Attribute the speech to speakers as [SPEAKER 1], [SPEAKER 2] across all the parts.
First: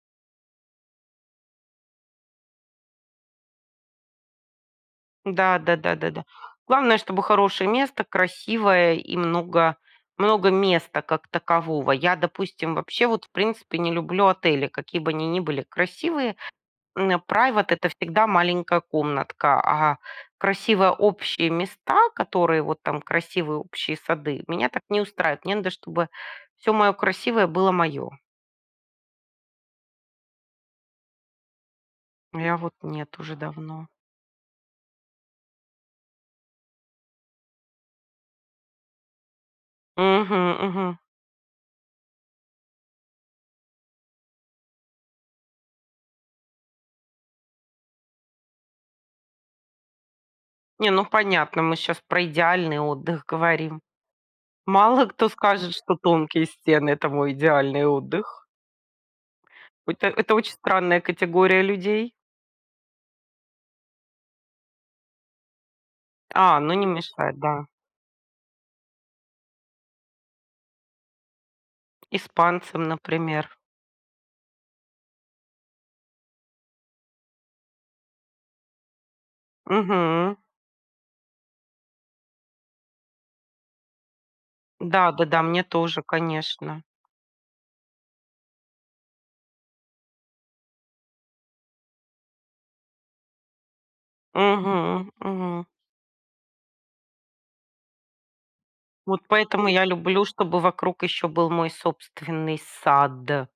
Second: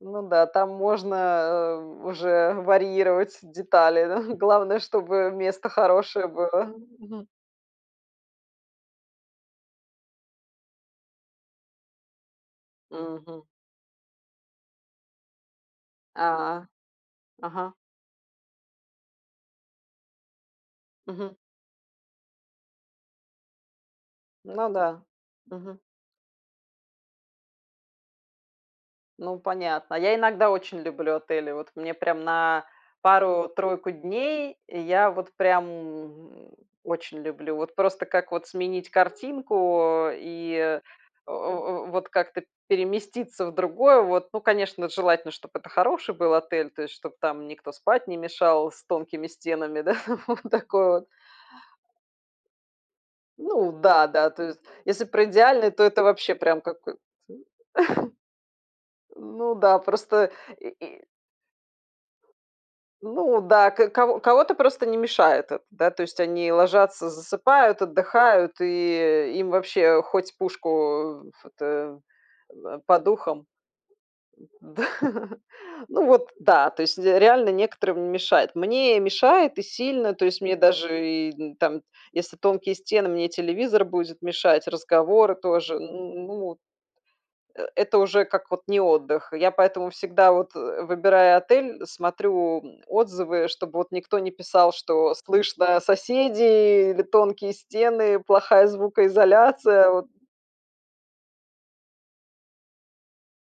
[SPEAKER 1] Ну да, там можно, э, уже варьировать детали, да главное, чтобы
[SPEAKER 2] Да,
[SPEAKER 1] место
[SPEAKER 2] да, да, да, да.
[SPEAKER 1] хорошее было.
[SPEAKER 2] Главное, чтобы
[SPEAKER 1] Мгм.
[SPEAKER 2] хорошее место, красивое, и много много места как такового. Я, допустим, вообще, вот, в
[SPEAKER 1] Мгм.
[SPEAKER 2] принципе, не люблю отели, какие бы они ни были красивые.
[SPEAKER 1] А,
[SPEAKER 2] М, private-
[SPEAKER 1] ага.
[SPEAKER 2] это всегда маленькая комнатка, а красивые
[SPEAKER 1] Мгм.
[SPEAKER 2] общие места, которые вот там, красивые общие сады,
[SPEAKER 1] Ну
[SPEAKER 2] меня так не
[SPEAKER 1] да.
[SPEAKER 2] устраивает. Мне надо,
[SPEAKER 1] Мгм.
[SPEAKER 2] чтобы всё моё красивое было моё.
[SPEAKER 1] Ну, понятно. Я иногда очень люблю отели. Вот мне прям
[SPEAKER 2] Я
[SPEAKER 1] на
[SPEAKER 2] вот нет уже давно.
[SPEAKER 1] пару-тройку дней, я вот прям, м, очень люблю. Вот просто, как вот сменить картинку, э, и,
[SPEAKER 2] Мгм.
[SPEAKER 1] э
[SPEAKER 2] Мгм.
[SPEAKER 1] э э, вот как-то переместиться в другое, вот. Ну, конечно, желательно, чтобы это хороший был отель, то есть чтобы там никто спать не мешал с тонкими стенами, да? Вот такое
[SPEAKER 2] Не, ну,
[SPEAKER 1] вот.
[SPEAKER 2] понятно, мы щас про идеальный отдых
[SPEAKER 1] Ну
[SPEAKER 2] говорим.
[SPEAKER 1] да, да. То есть, если
[SPEAKER 2] Мало
[SPEAKER 1] про
[SPEAKER 2] кто
[SPEAKER 1] идеальный,
[SPEAKER 2] скажет,
[SPEAKER 1] то
[SPEAKER 2] что
[SPEAKER 1] это вообще
[SPEAKER 2] тонкие
[SPEAKER 1] прям
[SPEAKER 2] стены-
[SPEAKER 1] какой-то
[SPEAKER 2] это мой идеальный отдых.
[SPEAKER 1] Ну да,
[SPEAKER 2] Это
[SPEAKER 1] просто
[SPEAKER 2] это очень
[SPEAKER 1] и
[SPEAKER 2] странная
[SPEAKER 1] и
[SPEAKER 2] категория людей.
[SPEAKER 1] Ну да, ко ко кого-то просто не мешает это. Да, то есть, они
[SPEAKER 2] А, ну, не
[SPEAKER 1] ложатся,
[SPEAKER 2] мешает, да.
[SPEAKER 1] засыпают, отдыхают, и, э, им вообще хоть пушку, э, ф это, в э,
[SPEAKER 2] Испанцам,
[SPEAKER 1] под ухом.
[SPEAKER 2] например.
[SPEAKER 1] Да. Ну вот да, то есть де реально некоторым не мешает. Мне мешает и сильно, то
[SPEAKER 2] Мгм.
[SPEAKER 1] есть мне даже и там, если тонкие стены, мне и телевизор будет мешать, разговоры
[SPEAKER 2] Да-да-да, мне
[SPEAKER 1] тоже.
[SPEAKER 2] тоже,
[SPEAKER 1] Н ну.
[SPEAKER 2] конечно.
[SPEAKER 1] Э, это уже как от не отдых. Я поэтому всегда, вот, э, выбирая отель, смотрю, м, отзывы, чтобы вот никто не писал,
[SPEAKER 2] Мгм.
[SPEAKER 1] что
[SPEAKER 2] Мгм.
[SPEAKER 1] слышно соседей или тонкие стены, плохая
[SPEAKER 2] Вот поэтому я
[SPEAKER 1] звукоизоляция, вот.
[SPEAKER 2] люблю, чтобы вокруг ещё был мой собственный сад.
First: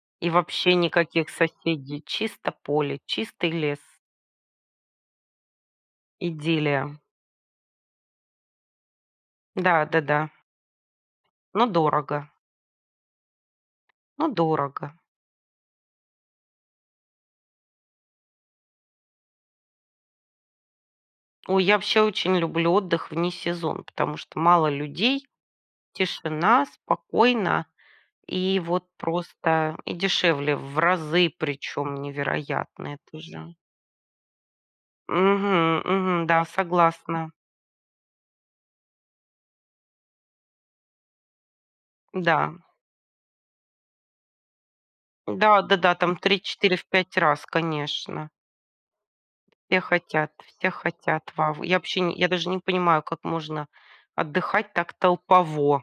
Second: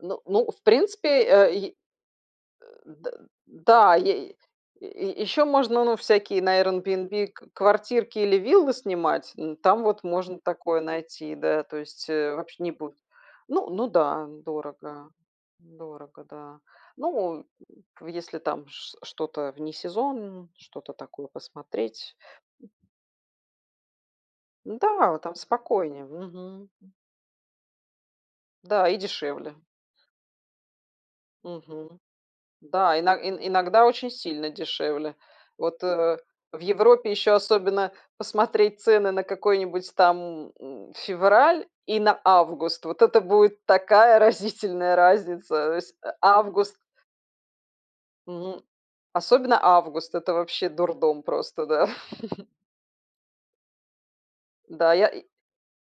[SPEAKER 1] Ну
[SPEAKER 2] И
[SPEAKER 1] ну, в
[SPEAKER 2] вообще
[SPEAKER 1] принципе,
[SPEAKER 2] никаких
[SPEAKER 1] э, й
[SPEAKER 2] соседей. Чисто
[SPEAKER 1] Э,
[SPEAKER 2] поле,
[SPEAKER 1] д
[SPEAKER 2] чистый лес.
[SPEAKER 1] да. Ей е еще можно, ну, всякие на
[SPEAKER 2] Идиллия.
[SPEAKER 1] Airbnb кв квартирки или виллы снимать. Ну, там
[SPEAKER 2] Да, да,
[SPEAKER 1] вот
[SPEAKER 2] да.
[SPEAKER 1] можно такое найти, да.
[SPEAKER 2] Но
[SPEAKER 1] То есть,
[SPEAKER 2] дорого.
[SPEAKER 1] э, вообще не будет. Н ну да,
[SPEAKER 2] Но дорого.
[SPEAKER 1] дорого. Дорого, да. Ну, э, в если там ш что-то в несезон, что-то такое
[SPEAKER 2] Ой, я вообще
[SPEAKER 1] посмотреть.
[SPEAKER 2] очень люблю отдых в несезон, потому что мало
[SPEAKER 1] Да,
[SPEAKER 2] людей,
[SPEAKER 1] там спокойнее.
[SPEAKER 2] тишина,
[SPEAKER 1] Мгм.
[SPEAKER 2] спокойно и вот
[SPEAKER 1] Да, и дешевле.
[SPEAKER 2] просто. И дешевле в разы,
[SPEAKER 1] Мгм.
[SPEAKER 2] причём невероятно,
[SPEAKER 1] Да, ино
[SPEAKER 2] это же.
[SPEAKER 1] иногда очень сильно дешевле.
[SPEAKER 2] Мгм.
[SPEAKER 1] Вот, э, рэ
[SPEAKER 2] Мгм. Да,
[SPEAKER 1] в Европе
[SPEAKER 2] согласна.
[SPEAKER 1] ещё особенно посмотреть цены на какой-нибудь там, м, февраль и на
[SPEAKER 2] Да.
[SPEAKER 1] август. Вот это будет такая разительная
[SPEAKER 2] Да, да,
[SPEAKER 1] разница. Всь
[SPEAKER 2] да,
[SPEAKER 1] а
[SPEAKER 2] там в три
[SPEAKER 1] август
[SPEAKER 2] четыре, в 5 раз, конечно.
[SPEAKER 1] М. Особенно
[SPEAKER 2] Все
[SPEAKER 1] август-
[SPEAKER 2] хотят,
[SPEAKER 1] это вообще
[SPEAKER 2] все
[SPEAKER 1] дурдом
[SPEAKER 2] хотят. Вав
[SPEAKER 1] просто,
[SPEAKER 2] я
[SPEAKER 1] да.
[SPEAKER 2] вообще, я даже не понимаю, как можно отдыхать
[SPEAKER 1] Да
[SPEAKER 2] так
[SPEAKER 1] я и
[SPEAKER 2] толпово.